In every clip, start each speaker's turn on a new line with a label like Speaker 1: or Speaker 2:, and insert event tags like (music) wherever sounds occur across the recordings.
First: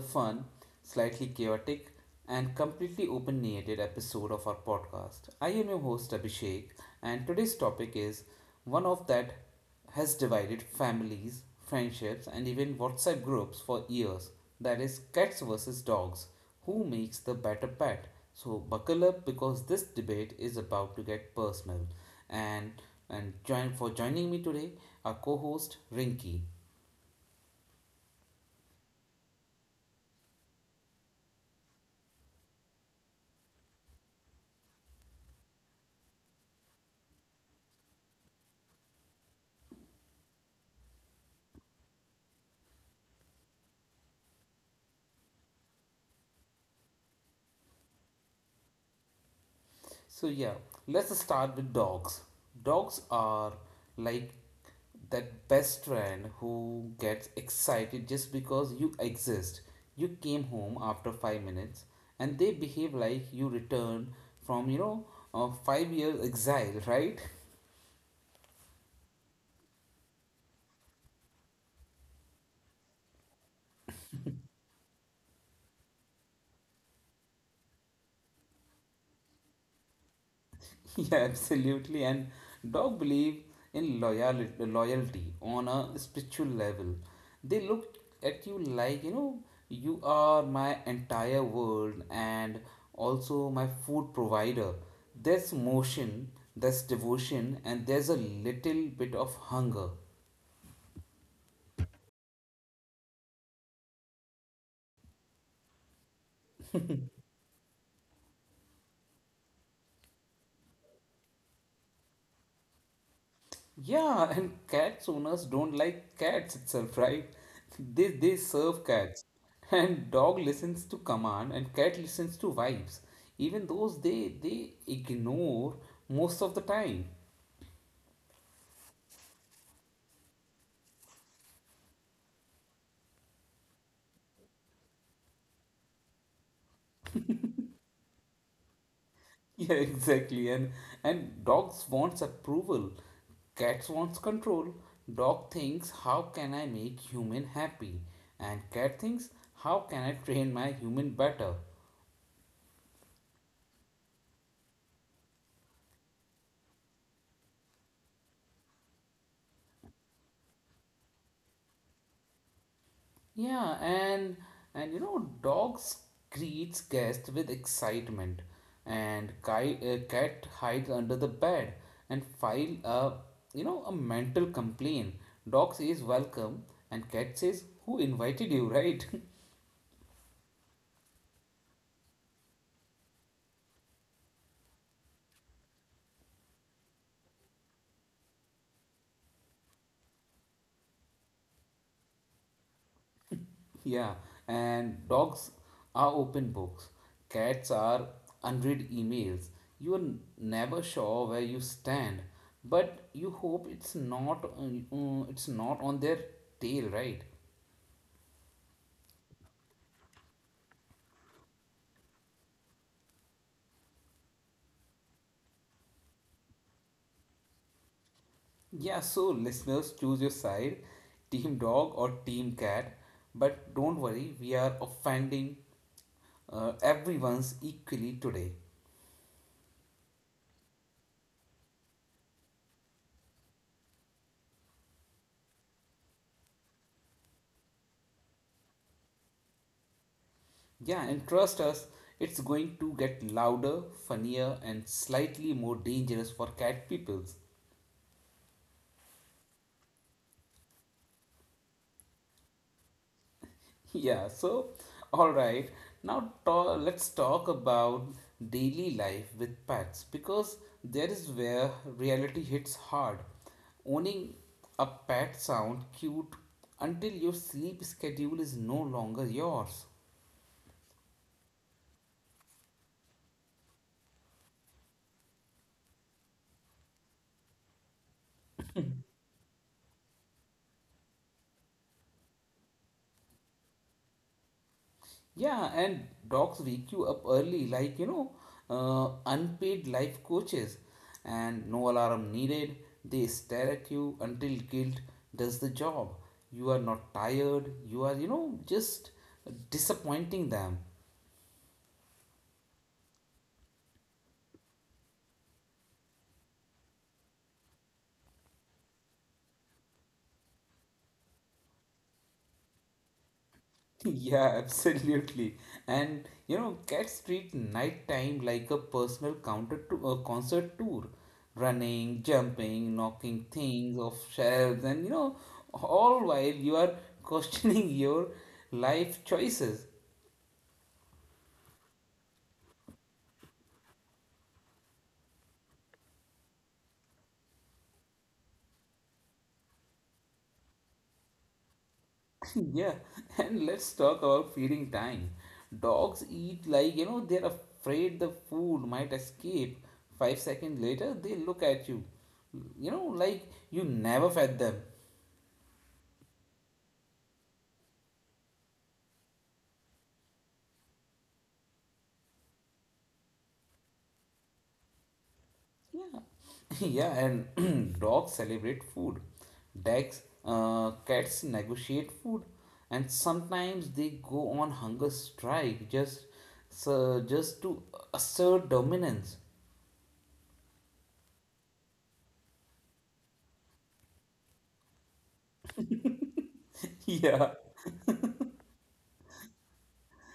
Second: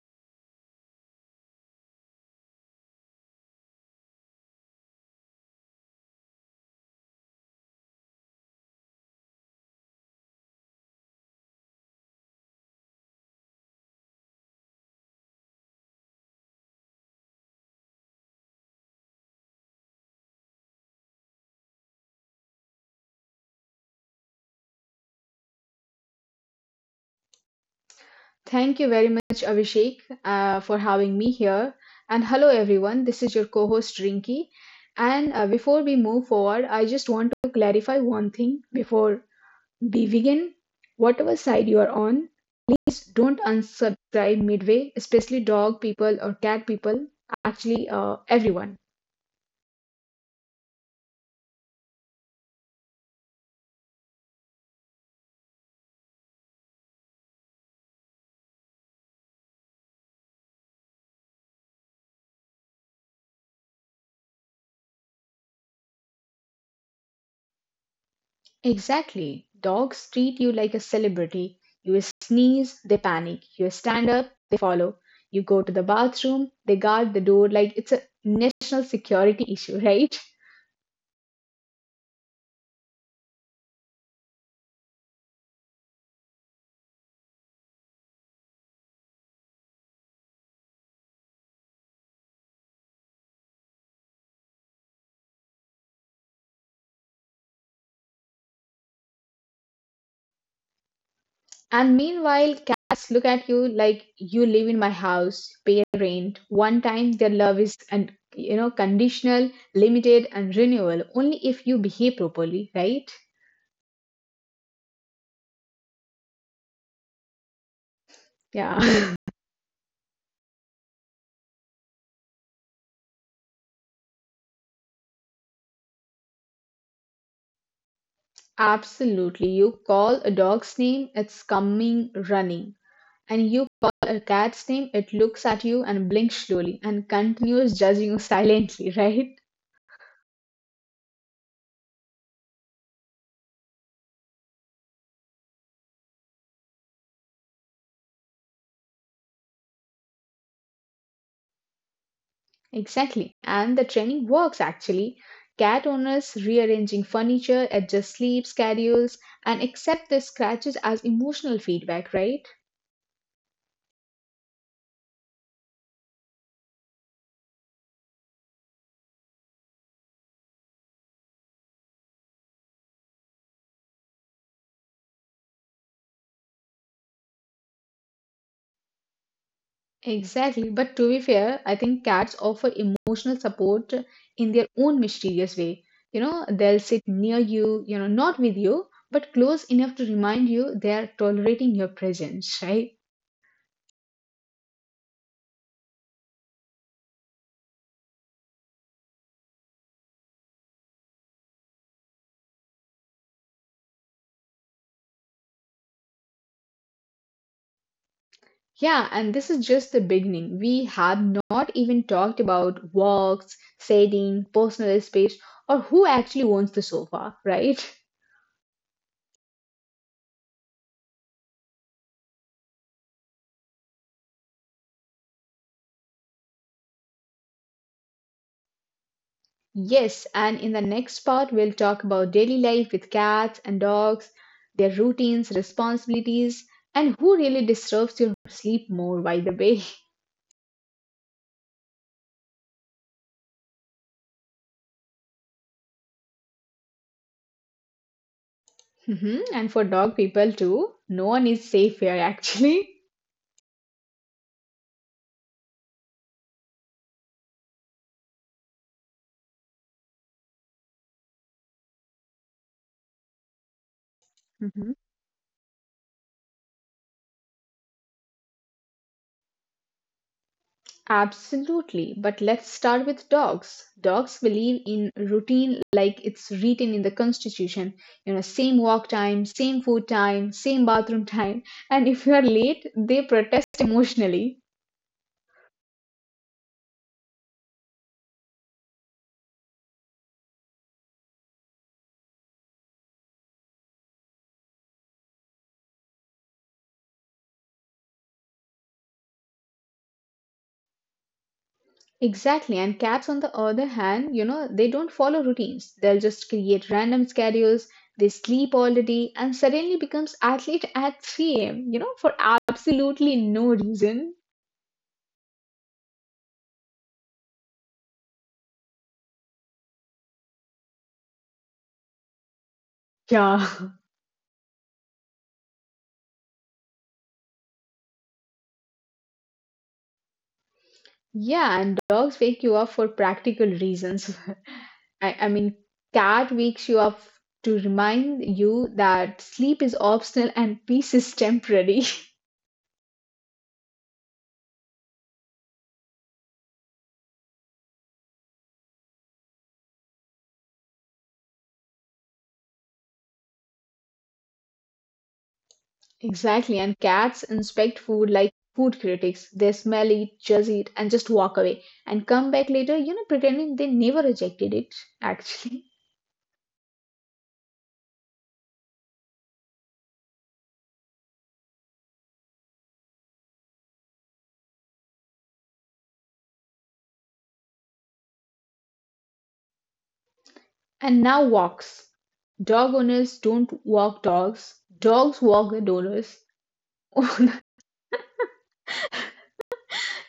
Speaker 1: fun, slightly chaotic, and completely open ended episode of our podcast. I am your host Abhishek, and today's topic is one of that has divided families, friendships, and even WhatsApp groups for years that is, cats versus dogs. Who makes the better pet? So, buckle up because this debate is about to get personal. And and joining me today, our co-host Rinky.
Speaker 2: Thank you very much, Abhishek, for having me here. And hello, everyone. This is your co host, Rinki. And before we move forward, I just want to clarify one thing before we begin. Whatever side you are on, please don't unsubscribe midway, especially dog people or cat people, actually, everyone.
Speaker 1: So yeah, let's start with dogs. Dogs are like that best friend who gets excited just because you exist. You came home after 5 minutes and they behave like you returned from 5 years exile, right? (laughs)
Speaker 2: Exactly. Dogs treat you like a celebrity. You sneeze, they panic. You stand up, they follow. You go to the bathroom, they guard the door like it's a national security issue, (laughs) right?
Speaker 1: (laughs) Yeah, absolutely. And dog believe in loyalty, loyalty on a spiritual level. They look at you like, you are my entire world and also my food provider. There's motion, there's devotion, and there's a little bit of hunger.
Speaker 2: And meanwhile, cats look at you like you live in my house, pay rent. One time, their love is and conditional, limited, and renewal only if you behave properly, right?
Speaker 1: Yeah, and cats owners don't like cats itself, right? They serve cats.
Speaker 2: Yeah. (laughs)
Speaker 1: And dog listens to command and cat listens to vibes. Even those they ignore most of the time.
Speaker 2: Absolutely. You call a dog's name, it's coming running. And you call a cat's name, it looks at you and blinks slowly and continues judging you silently, (laughs) right?
Speaker 1: Yeah, (laughs) exactly. And dogs wants approval. Cats wants control. Dog thinks how can I make human happy? And cat thinks how can I train my human better?
Speaker 2: Exactly. And the training works actually. Cat owners rearranging furniture, adjust sleep schedules, and accept the scratches as emotional feedback, right?
Speaker 1: Yeah, and dogs greets guests with excitement, and cat hides under the bed and file a a mental complaint. Dog says welcome, and cat says who invited you, right?
Speaker 2: Exactly. But to be fair, I think cats offer emotional support in their own mysterious way. They'll sit near you, not with you, but close enough to remind you they are tolerating your presence, (laughs) right?
Speaker 1: (laughs) Yeah, and dogs are open books. Cats are unread emails. Never sure where you stand, but you hope it's not on their tail, right?
Speaker 2: Yeah, and this is just the beginning. We have not even talked about walks, setting, personal space, or who actually owns the sofa, right? (laughs)
Speaker 1: Yeah, so listeners, choose your side, team dog or team cat. But don't worry, we are offending everyone's equally today.
Speaker 2: Yes, and in the next part, we'll talk about daily life with cats and dogs, their routines, responsibilities, and who really disturbs your sleep more, by the way.
Speaker 1: Yeah, and trust us, it's going to get louder, funnier, and slightly more dangerous for cat people.
Speaker 2: (laughs) Mhm, and for dog people too, no one is safe here actually.
Speaker 1: (laughs) Yeah, so all right, now let's talk about daily life with pets because there is where reality hits hard. Owning
Speaker 2: (laughs)
Speaker 1: a
Speaker 2: Mhm.
Speaker 1: pet sound cute until your sleep schedule is no longer yours.
Speaker 2: Absolutely. But let's start with dogs. Dogs believe in routine like it's written in the constitution. You know, same walk time, same food time, same bathroom time. And if you are late, they protest emotionally.
Speaker 1: Yeah, and dogs wake you up early, like unpaid life coaches, and no alarm needed. They stare at you until guilt does the job. You are not tired, you are, just disappointing them.
Speaker 2: Exactly. And cats, on the other hand, you know, they don't follow routines. They'll just create random schedules. They sleep all the day and suddenly becomes athlete at 3 a.m., you know, for absolutely no
Speaker 1: (laughs)
Speaker 2: reason.
Speaker 1: Yeah, absolutely. And cats treat nighttime like a personal counter to a concert tour, running, jumping, knocking
Speaker 2: Yeah.
Speaker 1: things
Speaker 2: (laughs)
Speaker 1: off shelves, and all while you are questioning (laughs) your life choices.
Speaker 2: Yeah, and dogs wake you up for practical reasons. (laughs) I mean, cat wakes you up to remind you that sleep is optional and peace is temporary. (laughs)
Speaker 1: (laughs) Yeah, and let's talk about feeding time. Dogs eat like they're afraid the food might escape. 5 seconds later, they look at you, like you never fed them.
Speaker 2: Exactly, and cats inspect food like food critics. They smell it, judge it, and just walk away and come back later, you know, pretending they never rejected it, actually.
Speaker 1: Yeah, (laughs) yeah, and (clears throat) dogs celebrate food. Cats negotiate food, and sometimes they go on hunger strike just to assert dominance.
Speaker 2: (laughs) And now walks. Dog owners don't walk dogs, dogs walk the owners.
Speaker 1: (laughs) Yeah,
Speaker 2: (laughs)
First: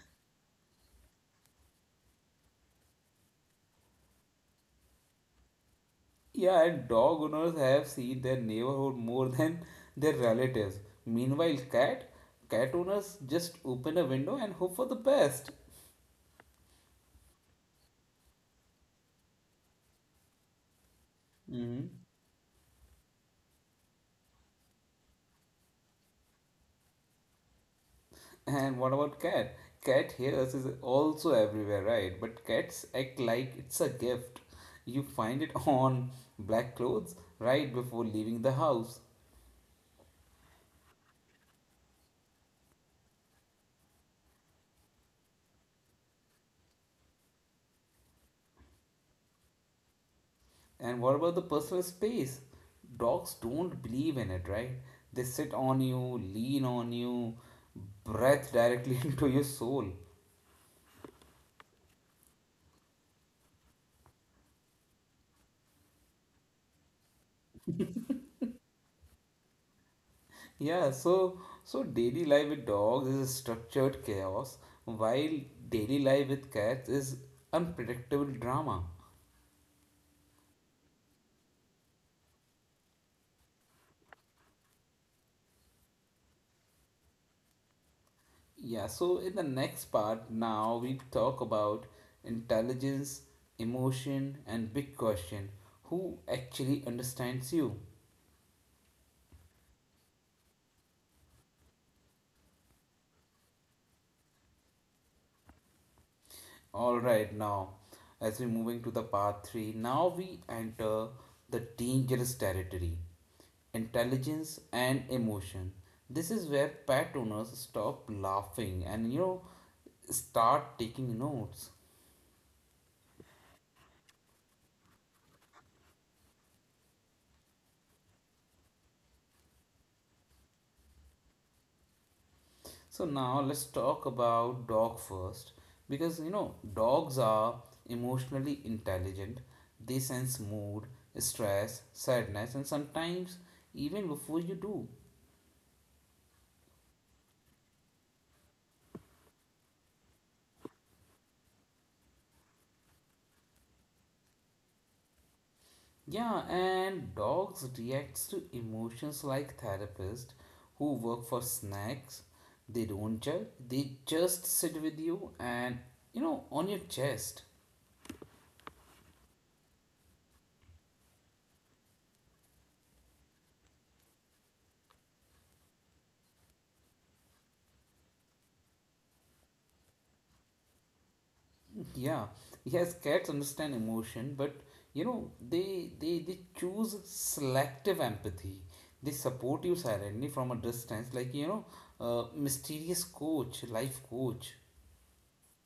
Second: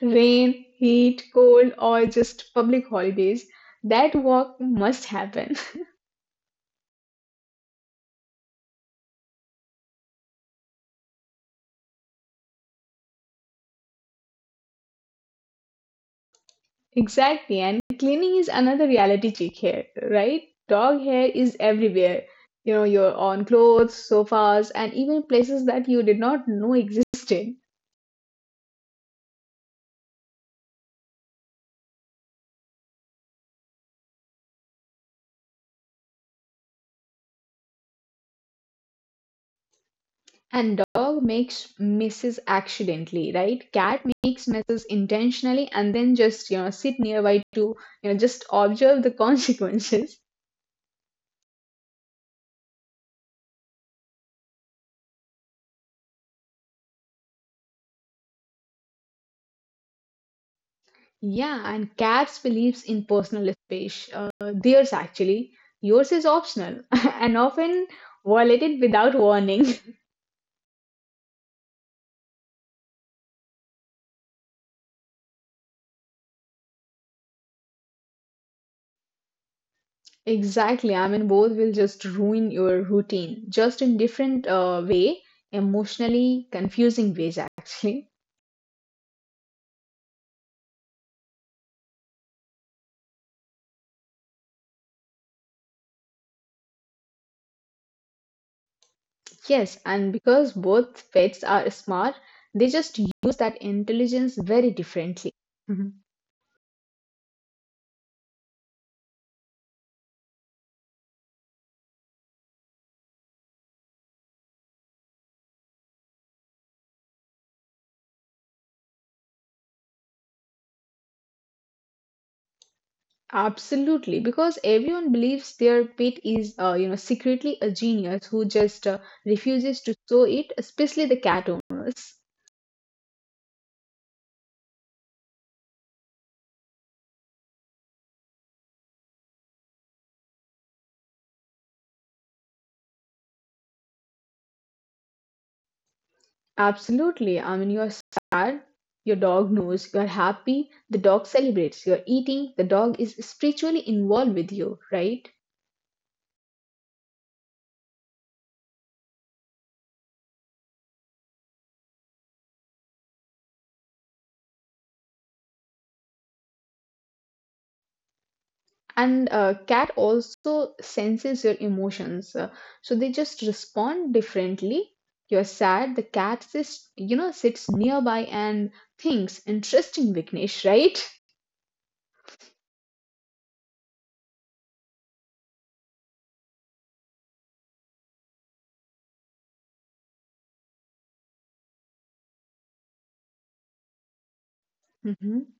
Speaker 2: Rain, heat, cold, or just public holidays, that walk must happen.
Speaker 1: yeah, and dog owners have seen their neighborhood more than their relatives. Meanwhile, cat owners just open a window and hope for the best.
Speaker 2: (laughs) Exactly, and cleaning is another reality check here, right? Dog hair is
Speaker 1: Hmm.
Speaker 2: everywhere. You know, your on clothes, sofas, and even places that you did not know existed.
Speaker 1: And what about cat? Cat hairs is also everywhere, right? But cats act like it's a gift. You find it (laughs) on black clothes right before leaving the house.
Speaker 2: And dog makes messes accidentally, right? Cat makes messes intentionally and then just, you know, sit nearby to, you know, just observe the (laughs) consequences.
Speaker 1: And what about the personal space? Dogs don't believe in it, right? They sit on you, lean on you, breathe directly (laughs) into your soul.
Speaker 2: Yeah, and cats believes in personal space. Theirs actually. Yours is optional (laughs) and often violated without warning. (laughs)
Speaker 1: Yeah, so daily life with dogs is a structured chaos, while daily life with cats is unpredictable drama.
Speaker 2: Exactly. I mean, both will just ruin your routine, just in different way, emotionally confusing ways actually.
Speaker 1: Yeah, so in the next part, now we talk about intelligence, emotion, and big question who actually understands you?
Speaker 2: (laughs) Yes, and because both pets are smart, they just use that intelligence very differently. (laughs)
Speaker 1: Alright, now as we're moving to the part 3, now we enter the dangerous territory intelligence and emotion. This is where pet owners stop laughing and start taking notes.
Speaker 2: Absolutely, because everyone believes their pet is, you know, secretly a genius who just refuses to show it, especially the cat owners.
Speaker 1: So now let's talk about dog first because dogs are emotionally intelligent. They sense mood, stress, sadness and sometimes even before you do.
Speaker 2: Absolutely. I mean, you're sad, your dog knows. You're happy, the dog celebrates. You're eating, the dog is spiritually involved with you, right?
Speaker 1: Yeah, and dogs reacts to emotions like therapists who work for snacks. They don't judge. They just sit with you and on your chest.
Speaker 2: And cat also senses your emotions so they just respond differently. You're sad, the cat sits you know sits nearby and thinks interesting vignesh, right?
Speaker 1: Yeah, yes, cats understand emotion, but they choose selective empathy. They support you silently from a distance, like mysterious coach, life coach.
Speaker 2: hmm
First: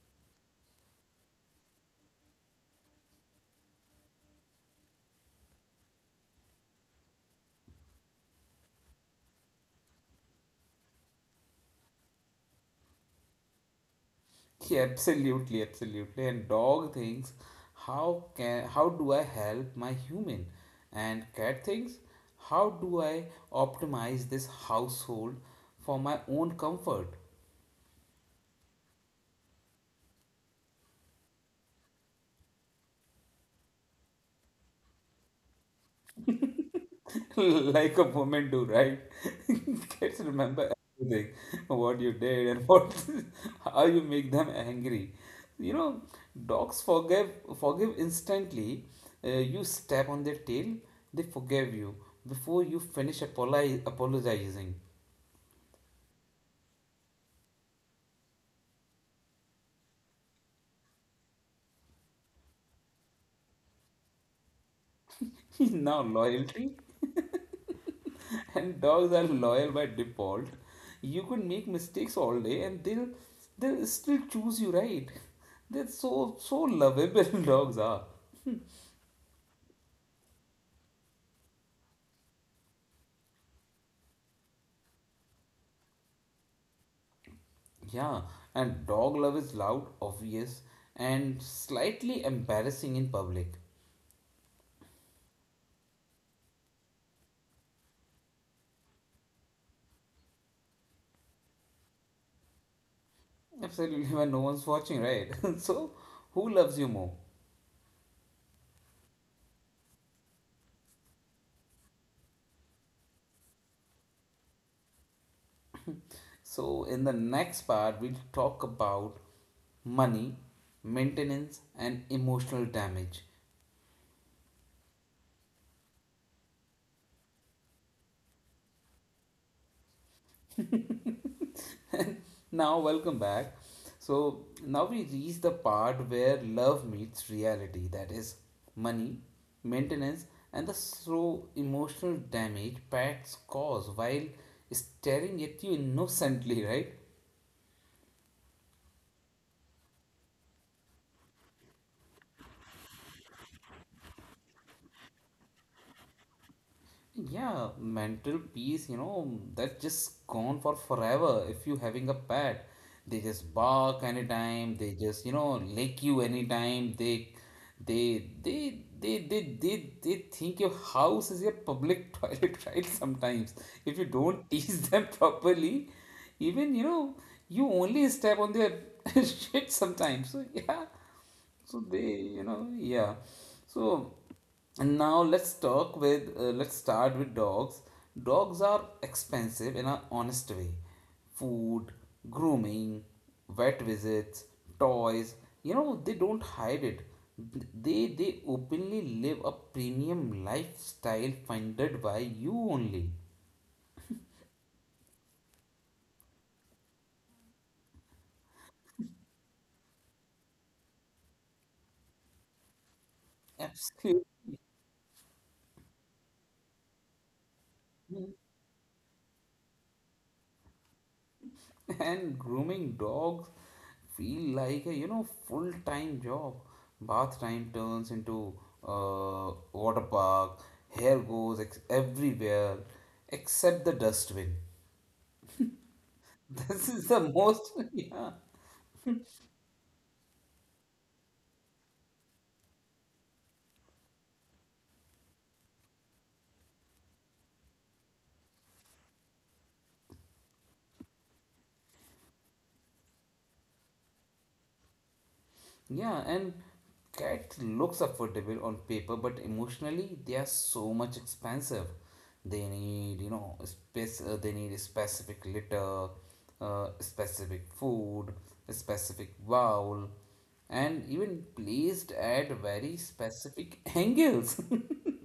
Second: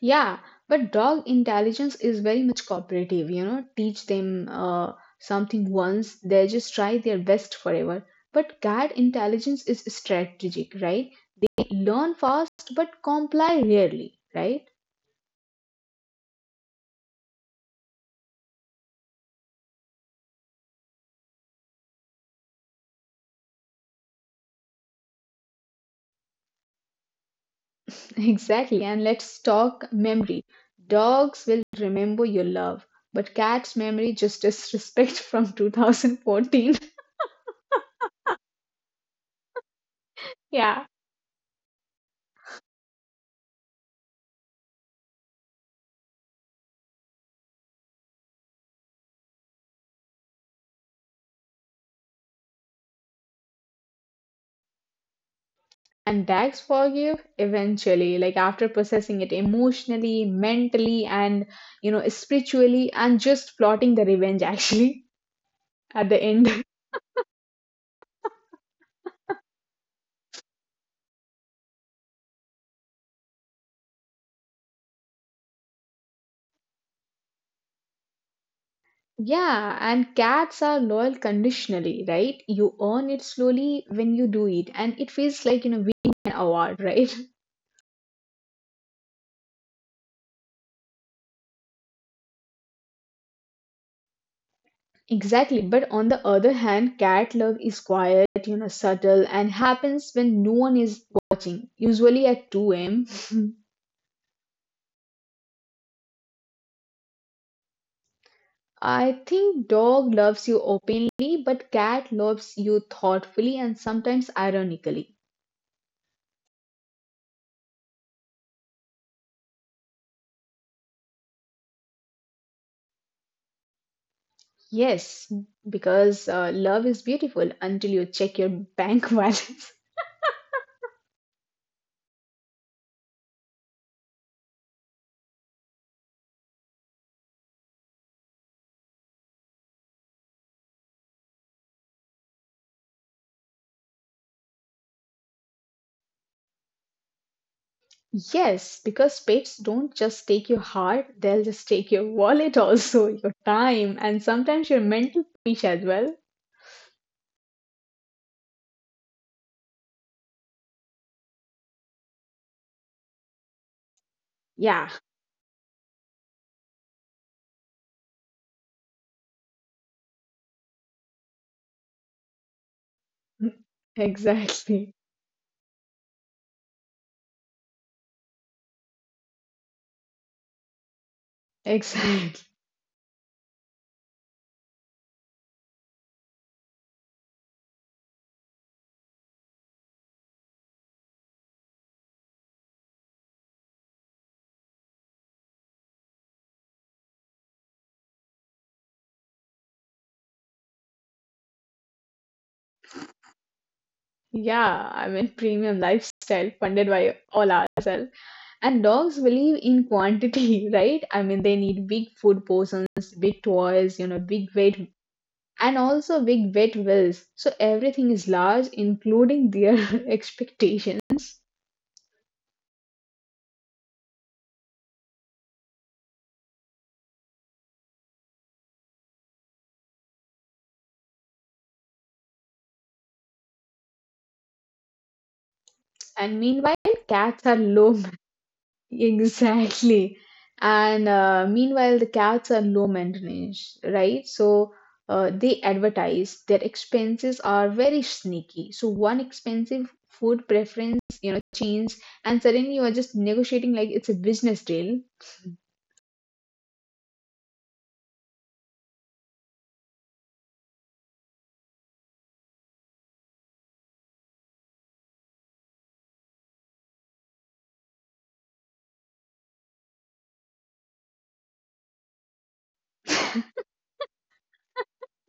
Speaker 2: yeah, but dog intelligence is very much cooperative. You know, teach them something once, they just try their best forever. But cat intelligence is strategic, right? They learn fast but comply rarely, right?
Speaker 1: (laughs) Yeah, absolutely, absolutely. And dog thinks, how do I help my human? And cat thinks, how do I optimize this household for my own comfort?
Speaker 2: Exactly. And let's talk memory. Dogs will remember your love, but cats' memory just disrespect from 2014.
Speaker 1: (laughs) like a woman do, right? (laughs) Kids
Speaker 2: (laughs)
Speaker 1: remember
Speaker 2: Yeah.
Speaker 1: everything, what you did and what (laughs) how you make them angry. You know, dogs forgive instantly. Uh, you step on their tail, they forgive you before you finish apologizing.
Speaker 2: And dogs forgive eventually, like after processing it emotionally, mentally, and you know, spiritually, and just plotting the revenge actually
Speaker 1: (laughs)
Speaker 2: (laughs)
Speaker 1: Now
Speaker 2: at the end.
Speaker 1: loyalty and dogs are loyal by default. You could make mistakes all day and they'll still choose you, right? That's so lovable (laughs) dogs are.
Speaker 2: Yeah, and cats are loyal conditionally, right? You earn it slowly when you do it, and it feels like, you know, winning an award, right?
Speaker 1: Yeah, and dog love is loud, obvious, and slightly embarrassing in public.
Speaker 2: Exactly, but on the other hand, cat love is quiet, you know, subtle, and happens when no one is watching, usually at 2 am.
Speaker 1: Absolutely, when no one's watching, right? (laughs) So, who loves you more?
Speaker 2: (laughs) Think dog loves you openly, but cat loves you thoughtfully and sometimes ironically.
Speaker 1: So, in the next part, we'll talk about money, maintenance, and emotional damage.
Speaker 2: Yes, because love is beautiful until you check your bank (laughs) balance.
Speaker 1: (laughs) Now, welcome back. So, now we reach the part where love meets reality that is, money, maintenance, and the slow emotional damage pets cause while staring at you innocently, (laughs) right?
Speaker 2: Yes, because pets don't just take your heart, they'll just take your wallet (laughs) also, your time, and sometimes your mental peace as well.
Speaker 1: Yeah, mental peace, that's just gone for forever. If you having a pet, they just bark anytime, they just,
Speaker 2: Yeah,
Speaker 1: lick you anytime, they think your house is your public (laughs) toilet, right? Sometimes. If you
Speaker 2: (laughs)
Speaker 1: don't (laughs) tease them
Speaker 2: exactly.
Speaker 1: properly, even, you only step on their (laughs) shit sometimes. So yeah so they you
Speaker 2: Exactly.
Speaker 1: know yeah so and Now let's start with dogs. Dogs are expensive in an honest way: food, grooming, vet visits, toys, they don't hide it. They openly live a premium lifestyle funded by you only.
Speaker 2: Yeah, I mean, premium lifestyle funded by all ourselves. And dogs believe in quantity, (laughs) right? I mean, they need big food portions, big toys, you know, big
Speaker 1: Absolutely.
Speaker 2: weight, and also big wet wills. So everything is large, including their (laughs) expectations.
Speaker 1: (laughs) And grooming dogs feel like a full-time job. Bath time turns into water park, hair goes everywhere except the dustbin.
Speaker 2: And
Speaker 1: (laughs)
Speaker 2: meanwhile,
Speaker 1: This is the
Speaker 2: cats are
Speaker 1: most
Speaker 2: low.
Speaker 1: (laughs) yeah.
Speaker 2: Exactly. And meanwhile, the cats are low maintenance, right? So they advertise their expenses are very sneaky. So one expensive food preference, you know, change, and suddenly you are just negotiating like it's a business deal.
Speaker 1: Yeah, and cat looks affordable on paper, but emotionally they are so much expensive. They need, space. They need specific litter, specific food, specific bowl, and even placed at very specific (laughs) angles. (laughs)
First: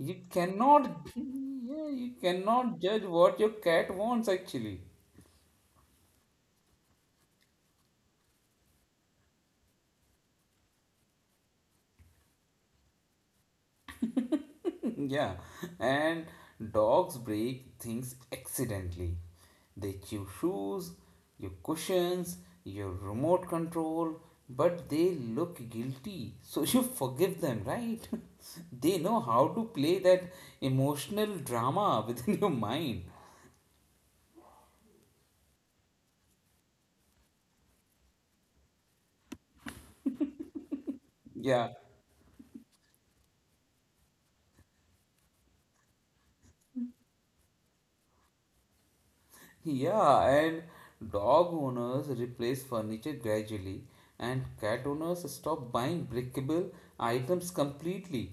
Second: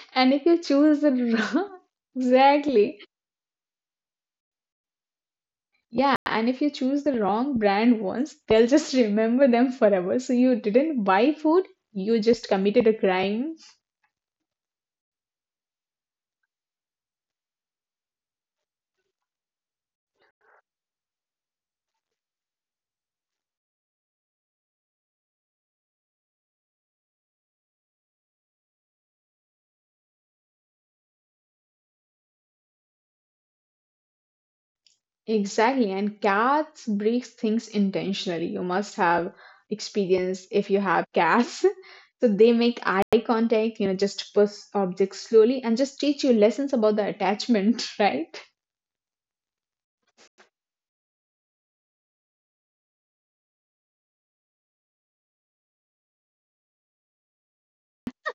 Speaker 1: You
Speaker 2: And if you choose
Speaker 1: cannot,
Speaker 2: the wrong,
Speaker 1: Yeah, you
Speaker 2: (laughs)
Speaker 1: cannot
Speaker 2: exactly.
Speaker 1: judge what your cat wants actually.
Speaker 2: Yeah, and if you choose the wrong brand once, they'll just remember them forever. So you didn't buy food, you just committed a crime.
Speaker 1: (laughs) Yeah, and dogs break things accidentally. They chew shoes, your cushions, your remote control, but they look guilty, so you (laughs) forgive them, right? (laughs) They know how to play that emotional drama (laughs) within your mind.
Speaker 2: Exactly, and cats break things intentionally. You must have experience if you have cats.
Speaker 1: Yeah,
Speaker 2: (laughs) So they make eye contact, you know, just push objects slowly and just teach you lessons about the attachment, (laughs) right?
Speaker 1: yeah, and dog owners replace furniture gradually, and cat owners stop buying breakable items completely.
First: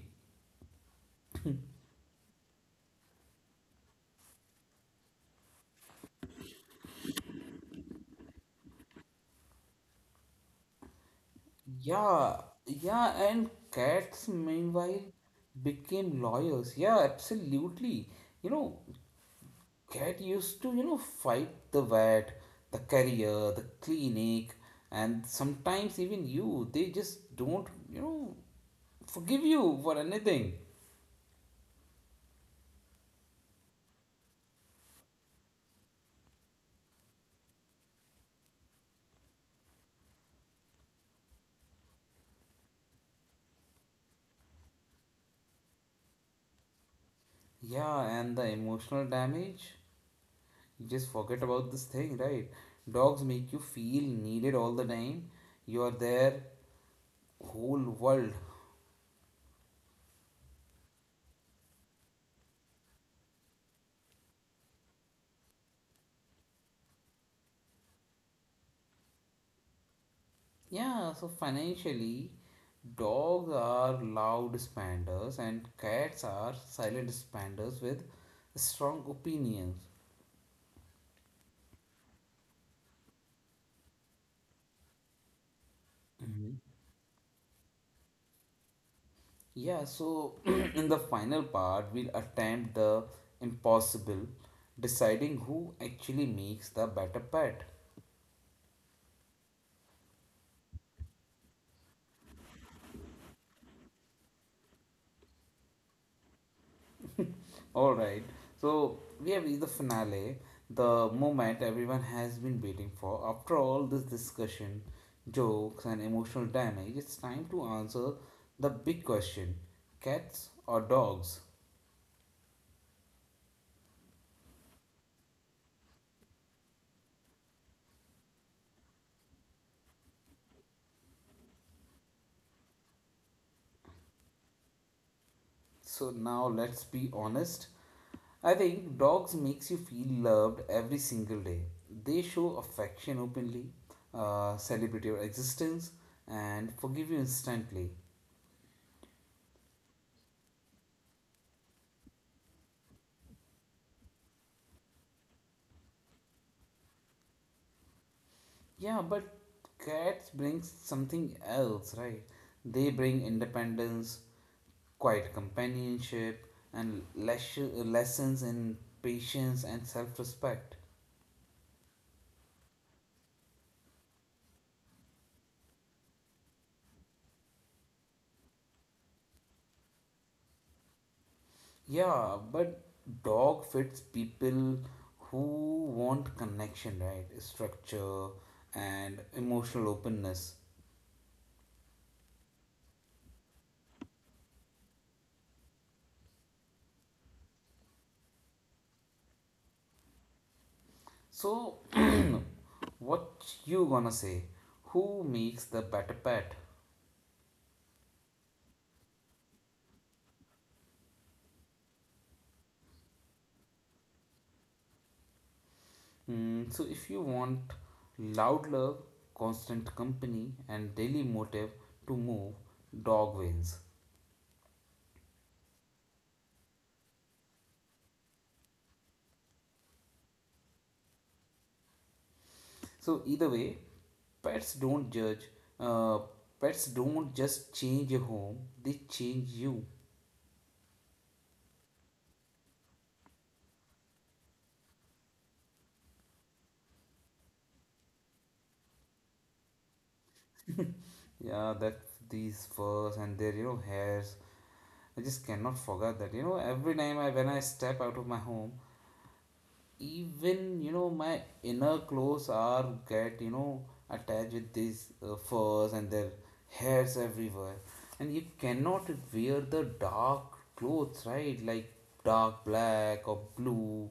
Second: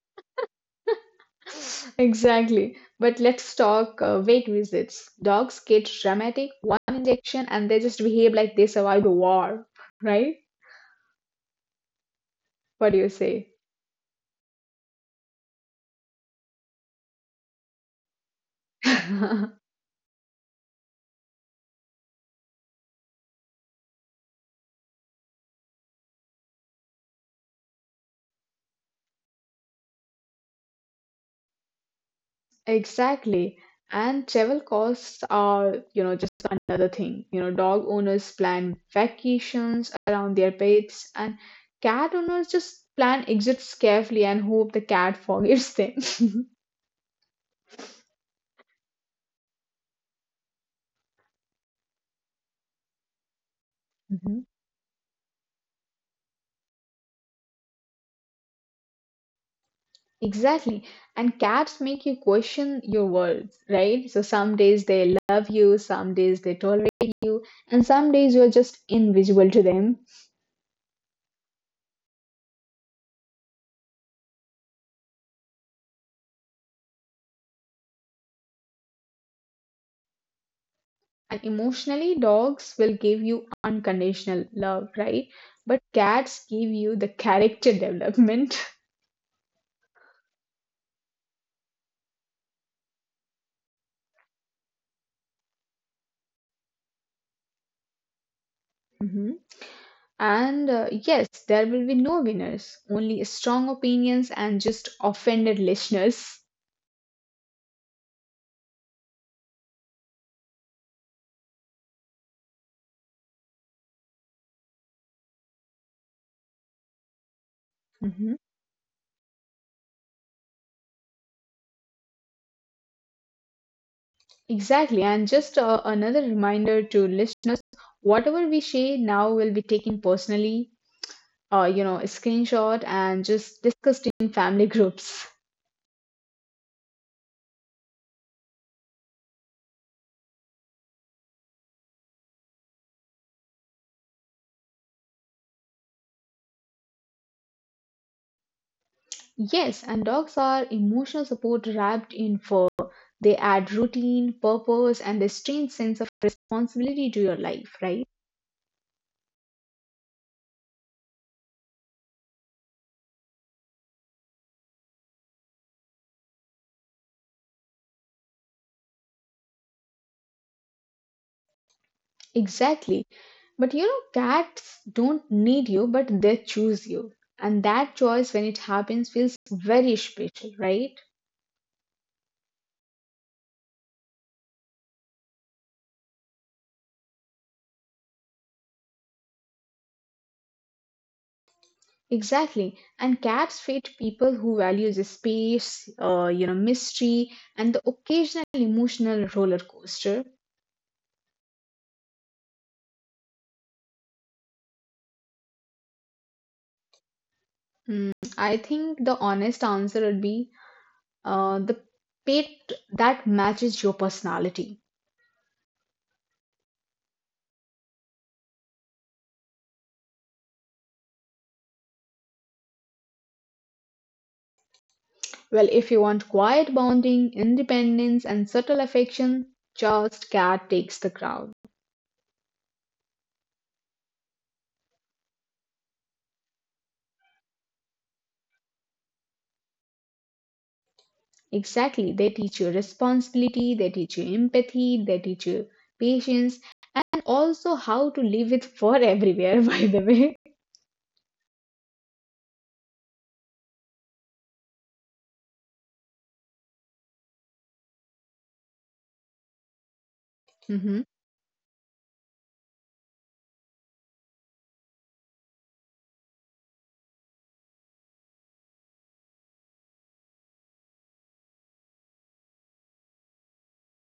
Speaker 2: (laughs) Exactly. But let's talk vet visits. Dogs get dramatic, one injection, and they just behave like they survived the war, right?
Speaker 1: Yeah,
Speaker 2: What do you say?
Speaker 1: yeah, and cats meanwhile became lawyers. Yeah, absolutely. You know,
Speaker 2: (laughs)
Speaker 1: cat used to, fight the vet, the carrier, the clinic, and sometimes even you. They just don't, forgive you for anything.
Speaker 2: Exactly. And travel costs are, you know, just another thing. You know, dog owners plan vacations around their pets, and cat owners just plan exits carefully and hope the cat forgives them. (laughs)
Speaker 1: Yeah, and the emotional damage. You just forget about this thing, right? Dogs make you
Speaker 2: Mhm.
Speaker 1: feel needed all the time. You are their whole world.
Speaker 2: Exactly. And cats make you question your worth, right? So some days they love you, some days they tolerate you, and some days you're just invisible to them.
Speaker 1: Yeah, so financially, dogs are loud spenders and cats are silent spenders with strong opinions.
Speaker 2: And emotionally, dogs will give you unconditional love, right? But cats
Speaker 1: Mhm.
Speaker 2: give you the character development. (laughs)
Speaker 1: Yeah, so (clears throat) in the final part, we'll attempt the impossible, deciding who actually makes the better pet.
Speaker 2: Mhm. And yes, there will be no winners, only strong opinions and just offended listeners.
Speaker 1: All right. So we have reached the finale, the moment everyone has been waiting for. After all this discussion, jokes, and emotional damage, it's time to answer
Speaker 2: Mhm.
Speaker 1: the big question cats or dogs?
Speaker 2: Exactly. And just another reminder to listeners, whatever we say now will be taken personally, you know, a screenshot and just discussed in family groups.
Speaker 1: So now let's be honest. I think dogs makes you feel loved every single day. They show affection openly, celebrate your existence, and forgive you instantly.
Speaker 2: Yes, and dogs are emotional support wrapped in fur. They add routine, purpose, and a strange sense of responsibility to your life, right?
Speaker 1: Yeah, but cats brings something else, right? They bring independence, quiet companionship, and lessons in patience and self-respect.
Speaker 2: Exactly. But you know, cats don't need you, but they choose you. And that choice, when it happens, feels very special, right?
Speaker 1: Yeah, but dog fits people who want connection, right? Structure and emotional openness.
Speaker 2: Exactly. And cats fit people who value the space, you know, mystery, and the occasional emotional roller coaster.
Speaker 1: So, (clears throat) what you gonna say? Who makes the better pet?
Speaker 2: Hmm, I think the honest answer would be the pet that matches your personality.
Speaker 1: Mm, so if you want loud love, constant company, and daily motive to move, dog wins.
Speaker 2: Well, if you want quiet bonding, independence, and subtle affection, just cat takes the crown.
Speaker 1: So either way, pets don't judge. Uh, Pets don't just change your home; they change you.
Speaker 2: Exactly, they teach you responsibility, they teach you empathy, they teach you patience, and also how to live with fur everywhere, (laughs) by the way.
Speaker 1: Yeah, that these furs and their hairs. I just cannot forget that. You know, every time I step out of my home, even
Speaker 2: Mm-hmm,
Speaker 1: my inner clothes are get attached with these furs and their hairs everywhere and you cannot wear the dark clothes right like dark black or blue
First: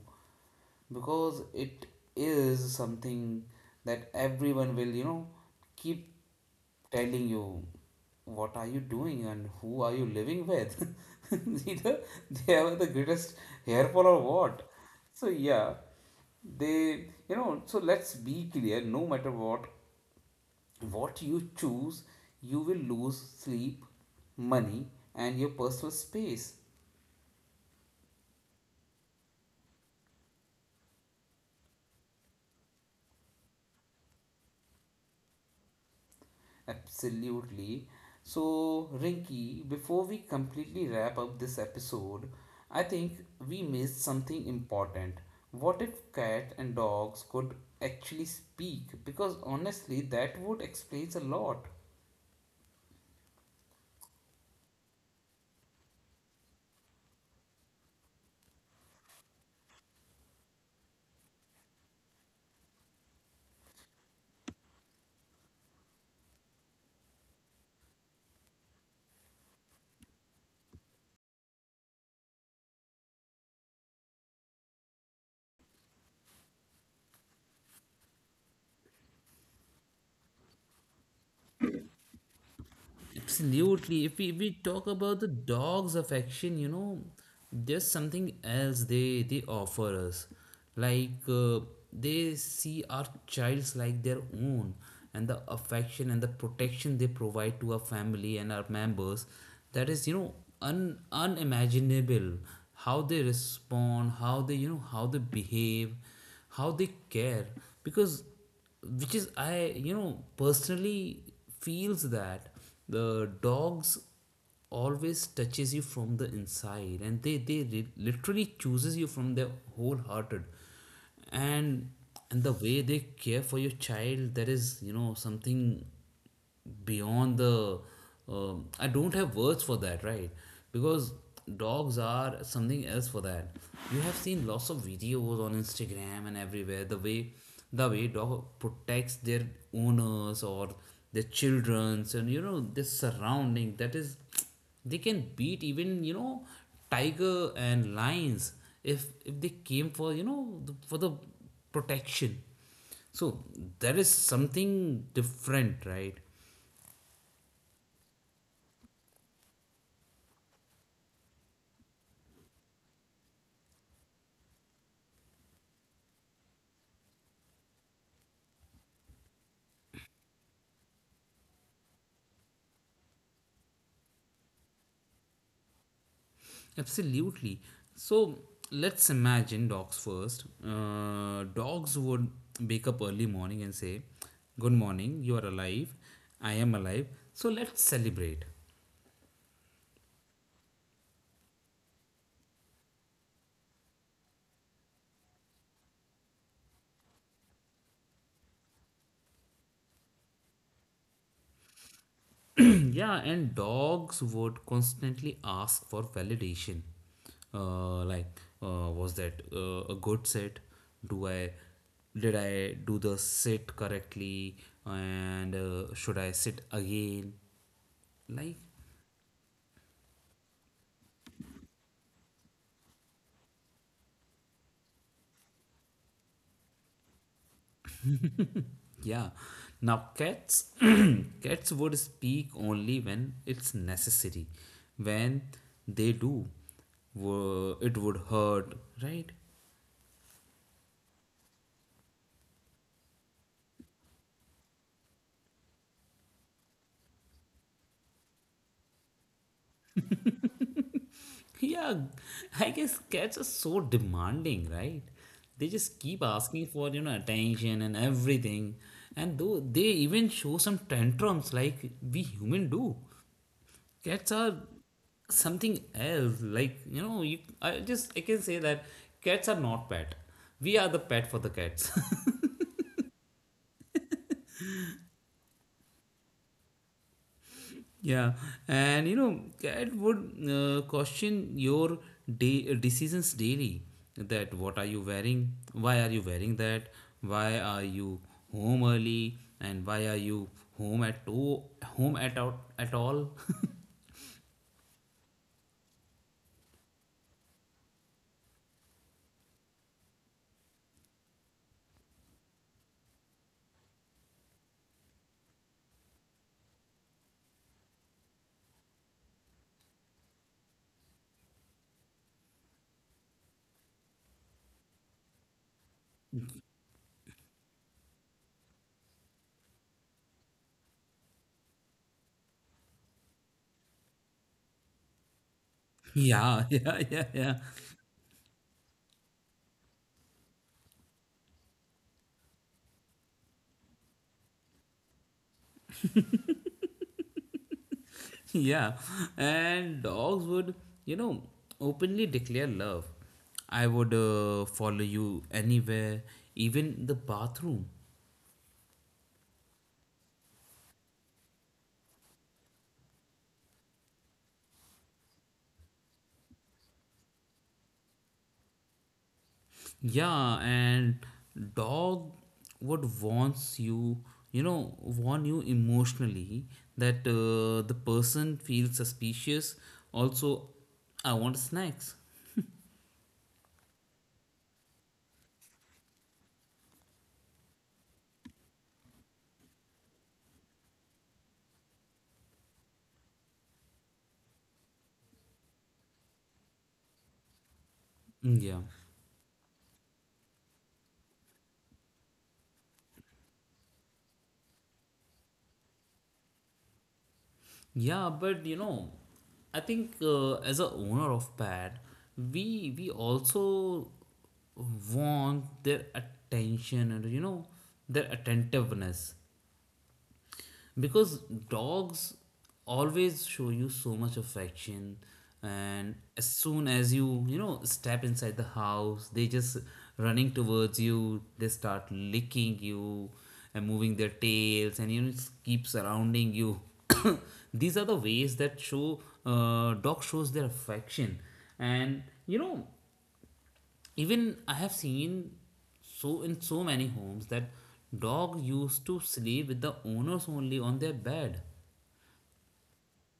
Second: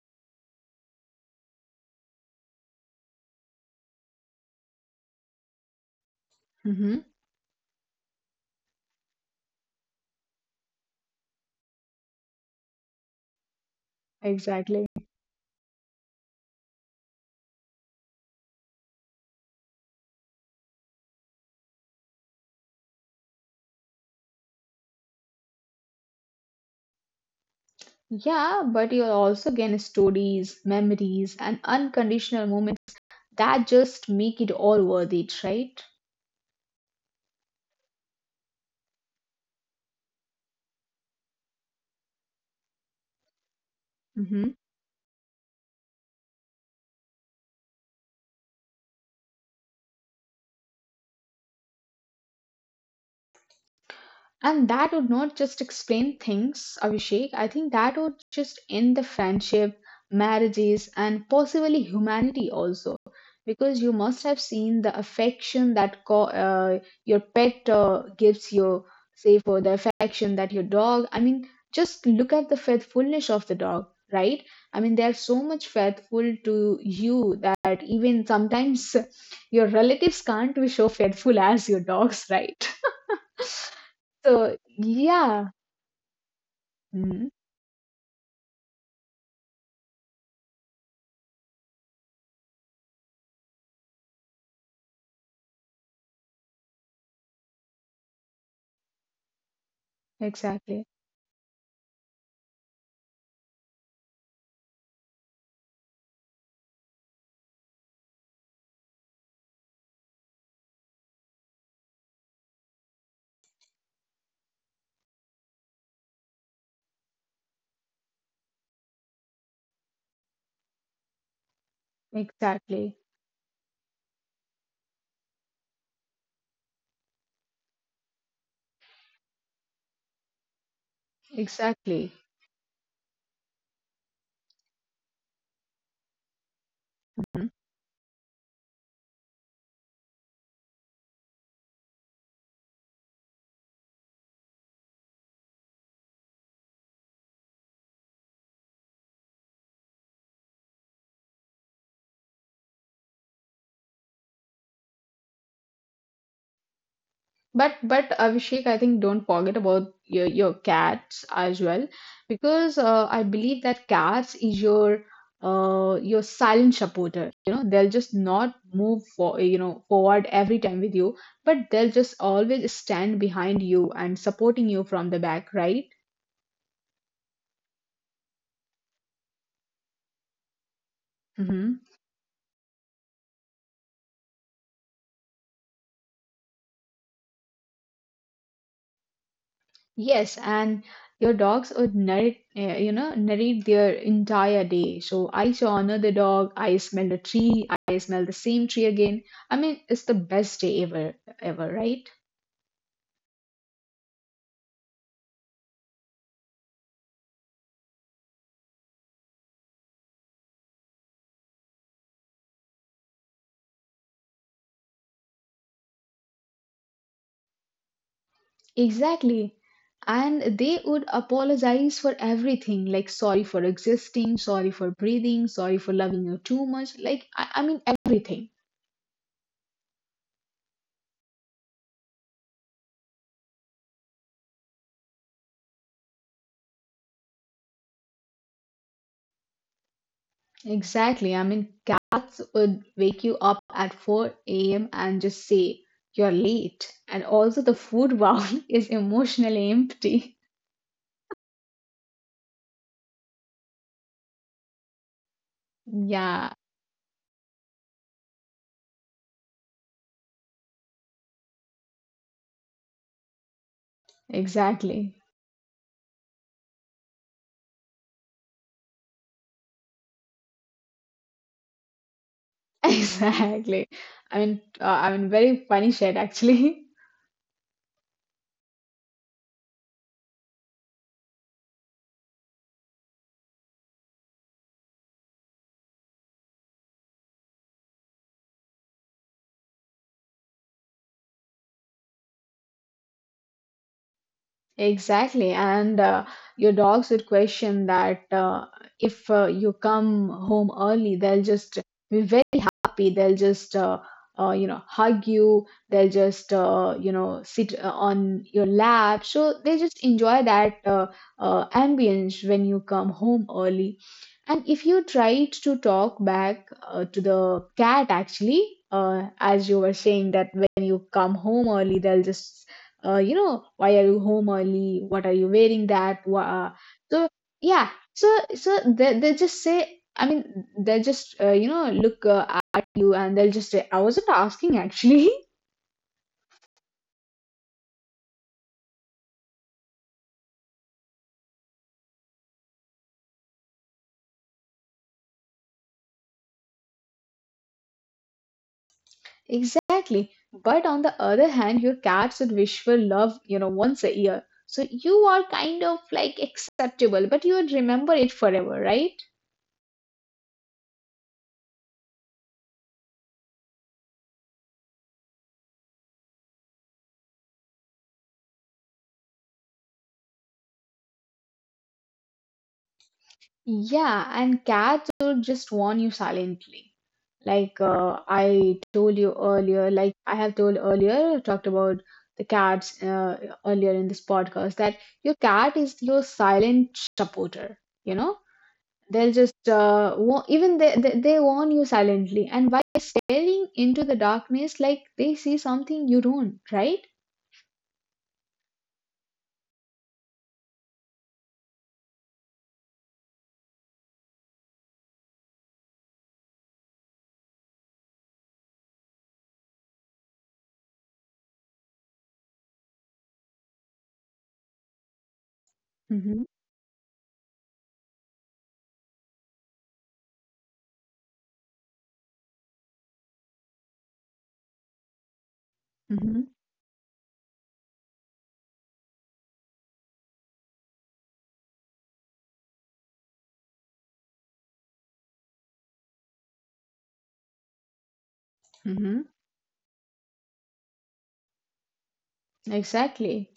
Speaker 1: because it is something that everyone will keep
Speaker 2: mm-hmm,
Speaker 1: telling you what are you doing and who are you living with (laughs) either they have the greatest hairfall or what.
Speaker 2: exactly.
Speaker 1: So yeah, they you know so let's be clear, no matter what you choose, you will lose sleep, money, and your personal space.
Speaker 2: Yeah, but you'll also gain stories, memories, and unconditional moments that just make it all worth it, right?
Speaker 1: Absolutely. So, Rinky, before we completely wrap up this episode, I think we missed something
Speaker 2: Mm-hmm.
Speaker 1: important. What if cats and dogs could actually speak? Because honestly, that would explain a lot.
Speaker 2: And that would not just explain things, Abhishek. I think that would just end the friendship, marriages, and possibly humanity also. Because you must have seen the affection that your pet gives you, say, for the affection that your dog. I mean, just look at the faithfulness of the dog, right? I mean, they are so much faithful to you that even sometimes (laughs) your relatives can't be so faithful as your dogs, right? (laughs)
Speaker 1: Absolutely. If we,
Speaker 2: So
Speaker 1: we talk about the
Speaker 2: yeah,
Speaker 1: dog's affection, you know,
Speaker 2: mm,
Speaker 1: there's something else they offer us. Like uh, they see our childs like their own, and the affection and the protection they provide to our family and our members, that is, you know,
Speaker 2: exactly,
Speaker 1: un unimaginable. How they respond, how they, you know, how they behave, how they care, because which is I you know personally feels that the dogs always touches you from the inside and they literally chooses you from their wholehearted and and the way
Speaker 2: exactly,
Speaker 1: they care for your child, that is, you know, something beyond the I don't have words for that, right? Because dogs
Speaker 2: exactly.
Speaker 1: are something else for that. You have seen lots of videos on Instagram and everywhere,
Speaker 2: Mhm.
Speaker 1: the way dog protects their owners or their childrens and, you know, their surrounding. That is, they can beat even, you know, tiger and lions if they came for, you know, the, for the protection. So there is something different, right?
Speaker 2: But Abhishek, I think don't forget about your cats as well, because I believe that cats is your silent supporter. You know, they'll just not move for forward every time with you, but they'll just always stand behind you and supporting you from the back, right?
Speaker 1: Absolutely. So let's imagine dogs first.
Speaker 2: hmm
Speaker 1: Dogs would wake up early morning and say, Good morning, you are alive, I am alive, so let's celebrate.
Speaker 2: Yes, and your dogs would narrate, you know, narrate their entire day. So I saw another dog, I smelled a tree, I smelled the same tree again. I mean, it's the best day ever, right?
Speaker 1: Yeah, and dogs would constantly ask for validation. Uh, like, was that a good sit? Do I Did I do the sit correctly? And should I sit again? Like,
Speaker 2: Exactly. And they would apologize for everything, like sorry for existing, sorry for breathing, sorry for loving you too much, like I mean everything.
Speaker 1: yeah. Now cats, (clears throat) cats would speak only when it's necessary. When they do, it would hurt, right?
Speaker 2: Exactly. I mean, cats would wake you up at 4 a.m. and just say, you're late. And also, the food bowl (laughs) is emotionally empty.
Speaker 1: (laughs) Yeah, I guess cats are so demanding, right? They just keep
Speaker 2: Yeah,
Speaker 1: asking for, you know, attention and everything. And though they even show some tantrums like we human do. Cats are
Speaker 2: exactly. (laughs)
Speaker 1: something else. Like, you know, you I just I can say that cats are not pet. We are the pet for the cats.
Speaker 2: Exactly. I mean, very funny shit, actually. (laughs)
Speaker 1: Yeah, and you know, that would question your day, decisions daily. That what are you wearing? Why are you wearing that? Why are you home early? And why are you home at to, home at out at all?
Speaker 2: Exactly, and your dogs would question that if you come home early, they'll just be very happy. They'll just hug you. They'll just sit on your lap. So they just enjoy that ambience when you come home early. And if you tried to talk back to the cat, actually, as you were saying that when you come home early, they'll just why are you home early? What are you wearing
Speaker 1: (laughs)
Speaker 2: that?
Speaker 1: yeah, yeah, yeah,
Speaker 2: So,
Speaker 1: yeah,
Speaker 2: yeah, so they just say, I mean, they just, look at you, and they'll just say, I wasn't asking actually. (laughs)
Speaker 1: yeah. And dogs would, you know, openly declare love. I would follow you anywhere, even the bathroom.
Speaker 2: Exactly. But on the other hand, your cats would wish for love, once a year. So you are kind of like acceptable, but you would remember it forever, right?
Speaker 1: Yeah, and dog what wants you, you know, warn you emotionally that the person feels suspicious. Also, I want snacks.
Speaker 2: Yeah, and cats would just warn you silently. Like I told you earlier, like I have told earlier, talked about the cats earlier in this podcast, that your cat is your silent supporter. You know,
Speaker 1: Mm, yeah.
Speaker 2: they'll just even they warn you silently, and by staring into the darkness, like they see something you don't, right?
Speaker 1: Yeah, but you know, I think as a owner of pet, we also want their attention and, you know, their attentiveness, because dogs always show you so much affection, and
Speaker 2: Mm-hmm.
Speaker 1: as soon as you, you know, step inside the house, they just running towards you, they start licking you and moving their tails and, you know, keep
Speaker 2: Mm-hmm.
Speaker 1: surrounding you. (coughs) These are the ways that show dog shows their affection. And you know, even I have seen so in so many homes that dog
Speaker 2: Mm-hmm.
Speaker 1: used to sleep with the owners only on their bed.
Speaker 2: Exactly.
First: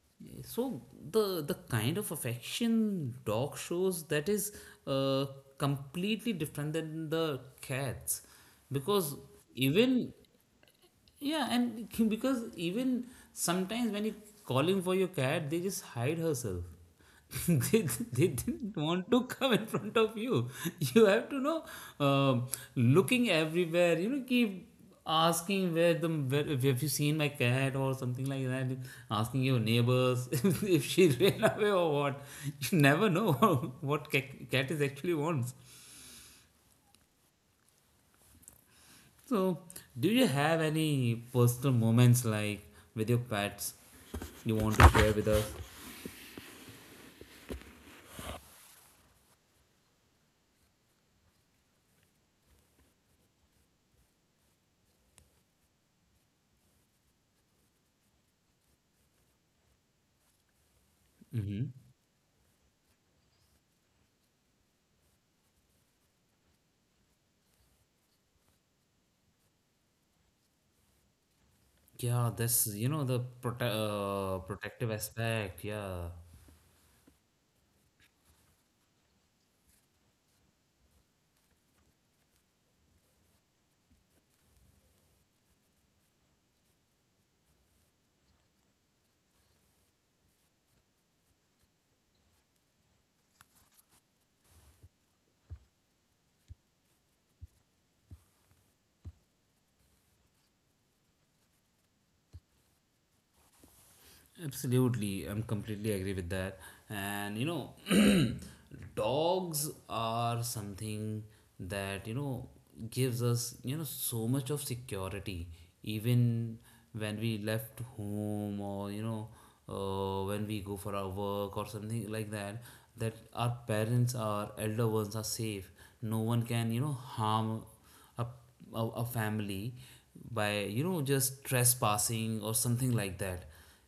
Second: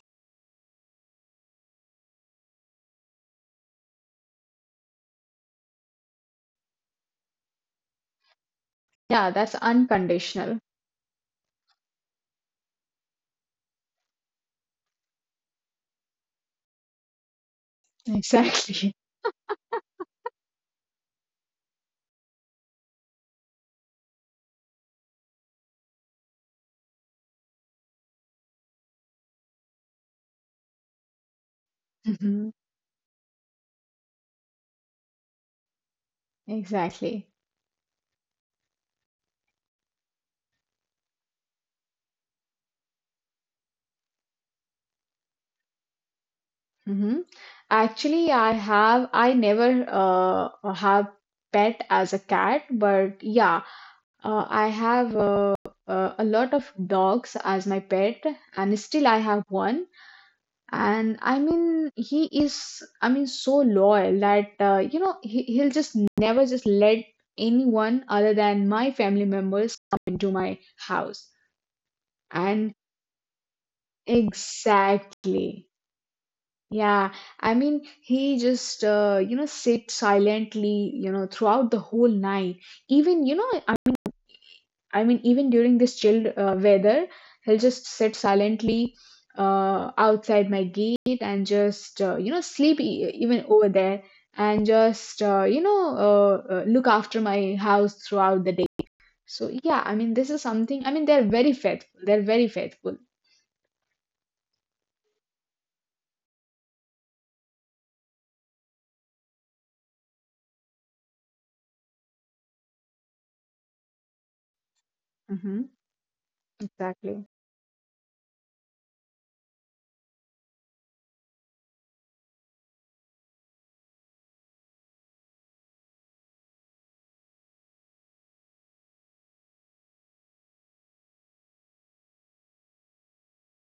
Speaker 1: So the kind of affection dog shows, that is uh, completely different than the cats, because
Speaker 2: Yeah, that's
Speaker 1: even
Speaker 2: unconditional.
Speaker 1: yeah, and (laughs) because even sometimes when you calling for your cat, they just hide herself. (laughs) they,
Speaker 2: (laughs)
Speaker 1: they didn't
Speaker 2: Exactly.
Speaker 1: want to come in front of you. (laughs) You have to know, um looking everywhere, you know, keep asking where the where, if have you seen my cat or something like that, asking your neighbors. (laughs) If she ran away or what.
Speaker 2: Hmm.
Speaker 1: You never know (laughs) what cat is actually wants.
Speaker 2: Exactly.
Speaker 1: So, do you have any personal moments like with your pets you want to share with us?
Speaker 2: Mm-hmm. Actually, I never have pet as a cat, but yeah, I have a lot of dogs as my pet, and still I have one. And I mean, he is, I mean, so loyal that he'll just never just let anyone other than my family members come into my house.
Speaker 1: Yeah, this
Speaker 2: And
Speaker 1: you know the prote- Protective aspect.
Speaker 2: exactly.
Speaker 1: Yeah.
Speaker 2: Yeah, I mean, he just, sit silently, throughout the whole night. Even, I mean, even during this chilled weather, he'll just sit silently outside my gate and just, sleep e even over there and just, look after my house throughout the day. So, yeah, I mean, this is something, I mean, they're very faithful. They're very faithful.
Speaker 1: Absolutely, I'm completely agree with that. And you know, (clears throat) dogs are something that, you know, gives us, you know, so much of security,
Speaker 2: Mm-hmm.
Speaker 1: even when
Speaker 2: Exactly.
Speaker 1: we left home or, you know, when we go for our work or something like that. That our parents, our elder ones are safe. No one can, you know, harm a, a family by, you know, just trespassing or something like that.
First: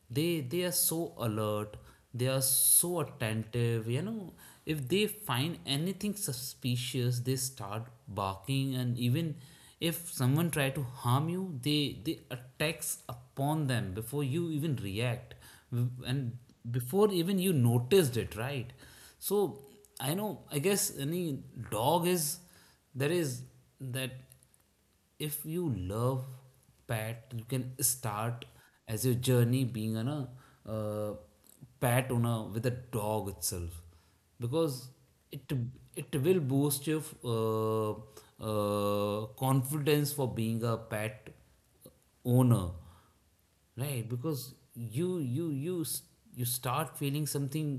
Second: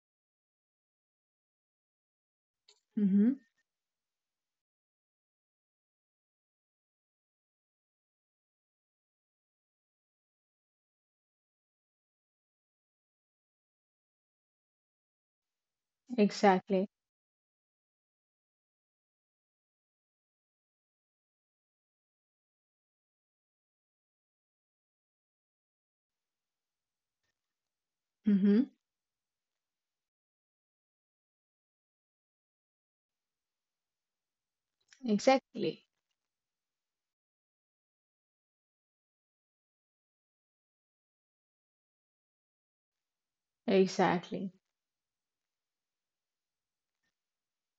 Speaker 1: They are so alert, they are so
Speaker 2: Mm-hmm.
Speaker 1: attentive, you know, if they find anything suspicious, they start barking. And even if someone try to harm you, they attacks upon them before you even react, and
Speaker 2: Exactly.
Speaker 1: before even you noticed it, right? So I know I guess any dog is there is that if you love pet, you can start
Speaker 2: Mm-hmm.
Speaker 1: as your journey being on a uh, pet owner with a dog itself, because it
Speaker 2: Exactly.
Speaker 1: it will boost your uh, confidence for being a pet owner, right? Because
Speaker 2: Exactly,
Speaker 1: you start feeling something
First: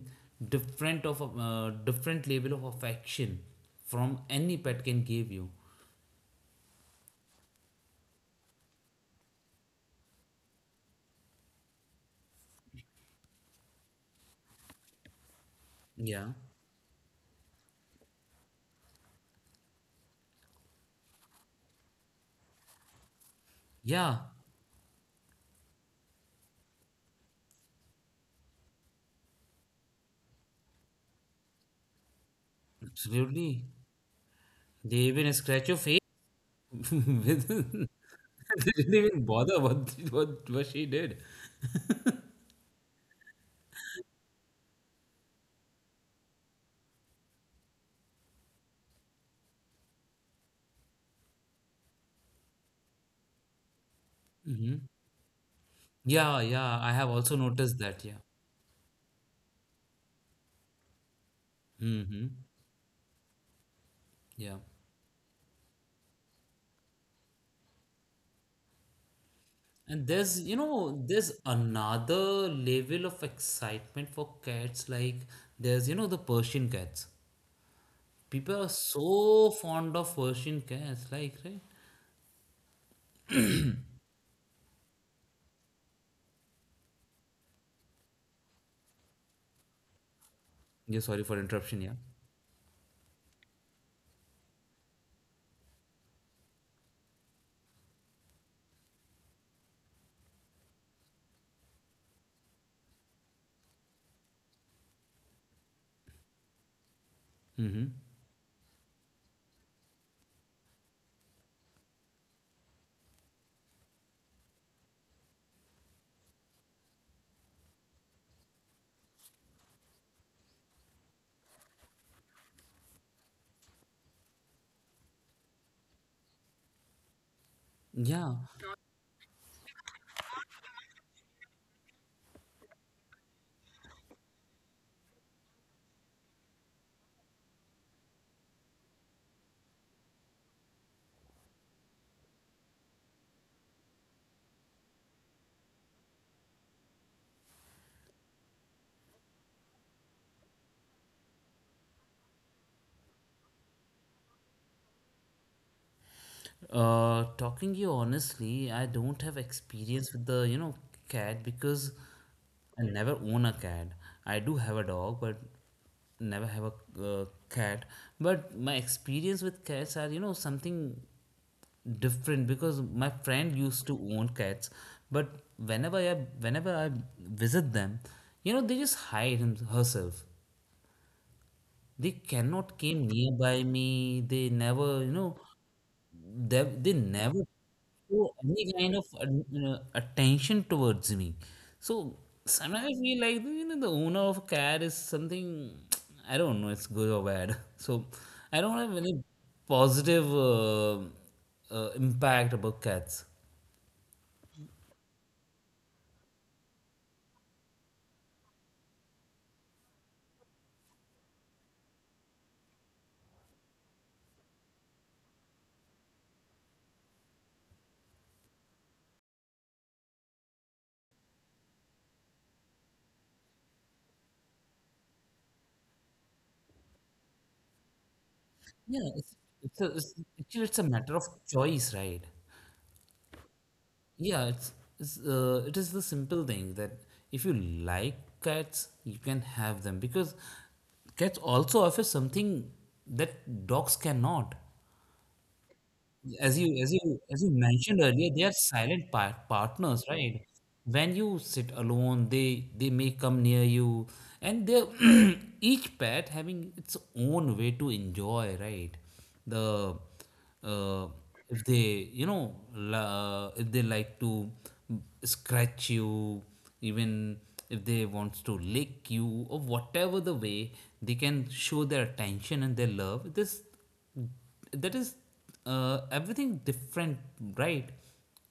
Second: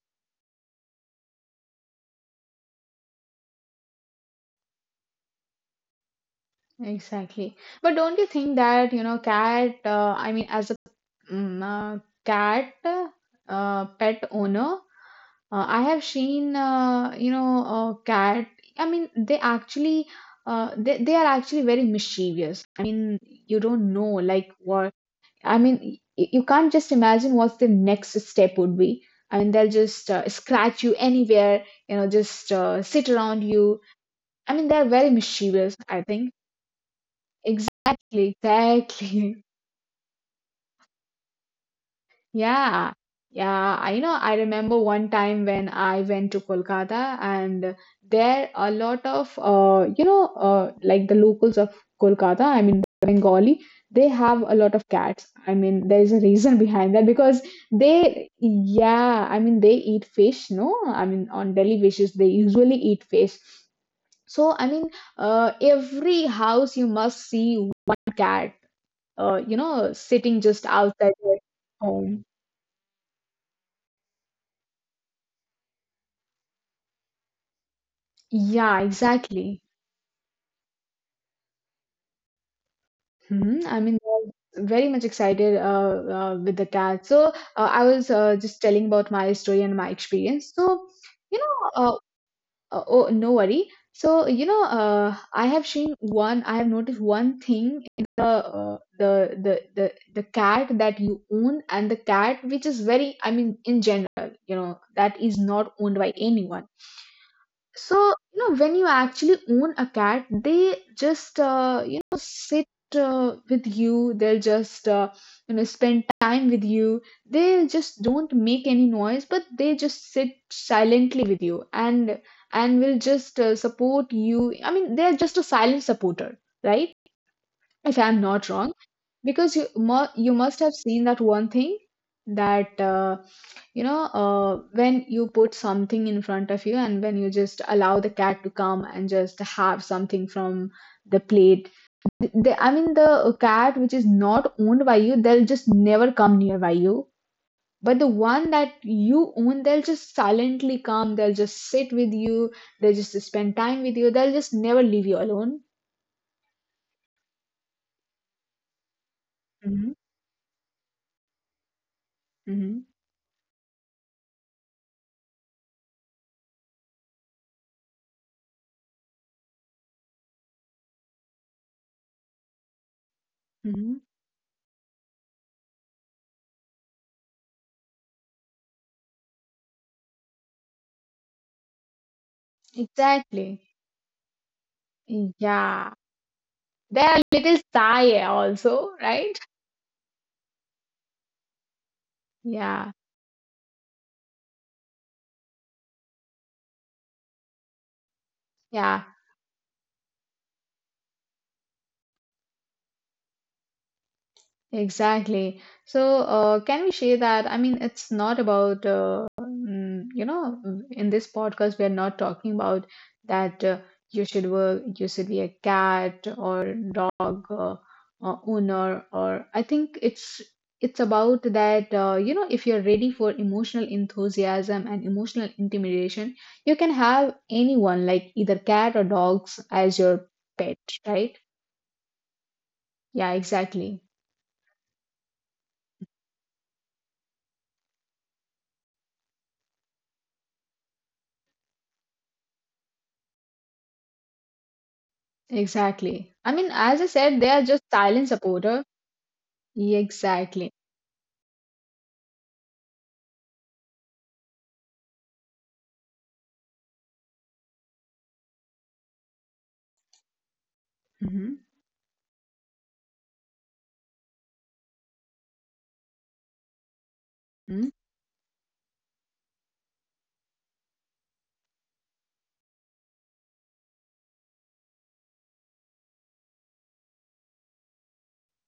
Speaker 1: different of a different level of affection from any pet can give you.
Speaker 2: exactly. But don't you think that, cat, I mean, as a cat pet owner, I have
Speaker 1: Yeah,
Speaker 2: seen, cat, I mean, they actually, they are actually very mischievous. I mean, you don't know,
Speaker 1: yeah,
Speaker 2: like, what, I mean, you can't just imagine what the next step would be. I mean, they'll just scratch you anywhere, just sit around
Speaker 1: absolutely.
Speaker 2: you. I mean, they're
Speaker 1: They
Speaker 2: very
Speaker 1: even scratch
Speaker 2: mischievous,
Speaker 1: your face
Speaker 2: I think.
Speaker 1: (laughs) with (laughs)
Speaker 2: Exactly,
Speaker 1: they didn't even
Speaker 2: exactly. (laughs)
Speaker 1: bother what what she did.
Speaker 2: Yeah. Yeah, I know. I remember one time when I went to Kolkata, and there a lot of like the locals of Kolkata, I mean the Bengali, they have a lot of cats. I mean, there is a
Speaker 1: Yeah,
Speaker 2: reason (laughs)
Speaker 1: yeah, I
Speaker 2: behind
Speaker 1: have
Speaker 2: that
Speaker 1: also
Speaker 2: because
Speaker 1: noticed that. Yeah.
Speaker 2: they yeah, I mean, they eat fish, no? I mean, on daily basis
Speaker 1: Mm-hmm.
Speaker 2: they usually eat fish.
Speaker 1: Yeah.
Speaker 2: So I mean every house you must see one cat
Speaker 1: And there's,
Speaker 2: sitting
Speaker 1: you
Speaker 2: just
Speaker 1: know,
Speaker 2: outside
Speaker 1: there's
Speaker 2: your home.
Speaker 1: another level of excitement for cats. Like there's, you know, the Persian cats. People are
Speaker 2: Yeah,
Speaker 1: so
Speaker 2: exactly.
Speaker 1: fond of Persian cats, like, right?
Speaker 2: Hmm. I mean, I'm very much excited with the cat. So I was just telling about my story and my experience. So,
Speaker 1: Yeah, sorry for
Speaker 2: you know,
Speaker 1: interruption, yeah.
Speaker 2: uh, oh, no worry. So, I have noticed one thing in the cat that you own, and the cat which is very, I mean, in general, that is not owned by anyone. So, you know, when you actually own a cat, they just, sit with you. They'll just, spend time with you. They just don't make any noise, but they just sit silently with you, and will just support you. I mean, they're just a silent supporter, right? If I'm
Speaker 1: Yeah.
Speaker 2: not wrong, because you must have seen that one thing that when you put something in front of you and when you just allow the cat to come and just have something from the plate. I mean, the cat which is not owned by you, they'll just never come nearby you. But the one that you own, they'll just silently come. They'll just sit with you. They'll just spend time with you. They'll just never leave you alone.
Speaker 1: Talking you honestly, I don't have
Speaker 2: Hmm.
Speaker 1: experience with the, you know, cat, because
Speaker 2: Hmm.
Speaker 1: I never own a cat. I do have a dog, but never have a cat. But my experience with cats are, you know, something different because my friend used
Speaker 2: Hmm.
Speaker 1: to own cats, but whenever I visit them, you know, they just hide herself. They cannot came
Speaker 2: Exactly.
Speaker 1: nearby me. They never, you know,
Speaker 2: Yeah.
Speaker 1: they
Speaker 2: They're a
Speaker 1: never
Speaker 2: little shy
Speaker 1: show any
Speaker 2: also,
Speaker 1: kind of
Speaker 2: right?
Speaker 1: attention towards me. So sometimes
Speaker 2: Yeah.
Speaker 1: I feel like, you know, the owner of a car is something, (tsk) I don't know. It's good or bad. (laughs) So I don't have
Speaker 2: Yeah.
Speaker 1: any positive impact about cats.
Speaker 2: Exactly. So, can we say that? I mean, it's not about, in this podcast, we are not talking about that you should work, you should be a cat or dog owner, or I think it's about that, if you're ready for emotional enthusiasm and emotional intimidation, you can have anyone, like either cat
Speaker 1: Yeah,
Speaker 2: or dogs, as
Speaker 1: it's
Speaker 2: your
Speaker 1: actually it's
Speaker 2: pet,
Speaker 1: a matter of
Speaker 2: right?
Speaker 1: choice, right?
Speaker 2: Yeah, exactly.
Speaker 1: Yeah, it is the simple thing that if you like cats, you can have them because cats also offer something that dogs cannot.
Speaker 2: Exactly. I
Speaker 1: as
Speaker 2: mean,
Speaker 1: you
Speaker 2: as
Speaker 1: as
Speaker 2: I
Speaker 1: you
Speaker 2: said, they
Speaker 1: as you
Speaker 2: are just
Speaker 1: mentioned
Speaker 2: silent
Speaker 1: earlier, they are
Speaker 2: supporter.
Speaker 1: silent
Speaker 2: Yeah,
Speaker 1: partners, right?
Speaker 2: exactly.
Speaker 1: When you sit alone, they may come near you, and they (clears throat) each pet having its own way to enjoy, right? The uh,
Speaker 2: Hmm.
Speaker 1: if they, you know, if they like to scratch you, even
Speaker 2: Hmm.
Speaker 1: if they wants to lick you, or whatever the way they can show their attention and their love, this that is everything different, right?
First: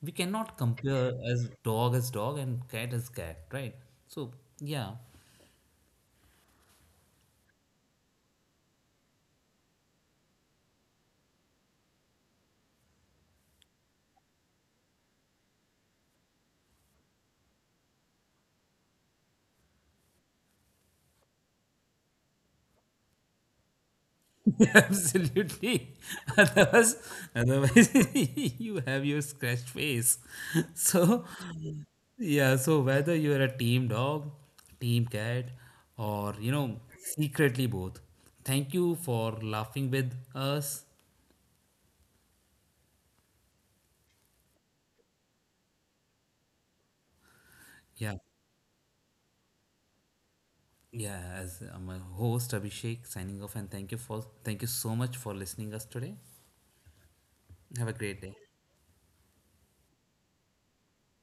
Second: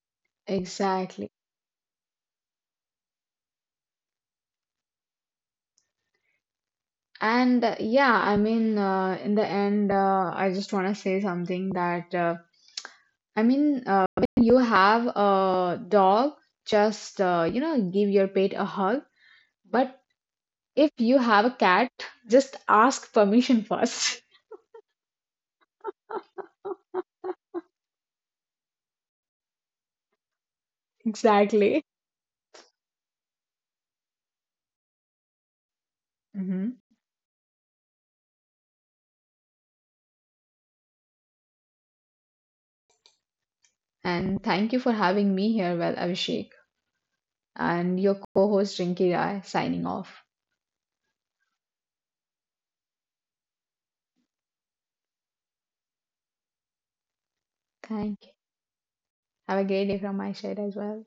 Speaker 1: We cannot compare
Speaker 2: Exactly.
Speaker 1: as dog and cat as cat, right? So yeah.
Speaker 2: And yeah, I mean, in the end, I just want to say something that I mean, when you have a dog, just give your pet a hug. But if you have a cat, just ask permission first. (laughs)
Speaker 1: (laughs) Absolutely. (laughs) otherwise Otherwise (laughs) you have your scratched face. (laughs) So
Speaker 2: Exactly.
Speaker 1: yeah, so whether you're a team dog, team cat, or, you know,
Speaker 2: Hmm.
Speaker 1: secretly both, thank you for laughing with us.
Speaker 2: And thank you for having me here, well, Abhishek.
Speaker 1: Yeah.
Speaker 2: And your co host Rinki Rai signing off.
Speaker 1: Yeah, as I'm a host Abhishek signing off, and thank you so much for listening us today. Have a great day.
Speaker 2: Thank you. Have a great day from my side as well.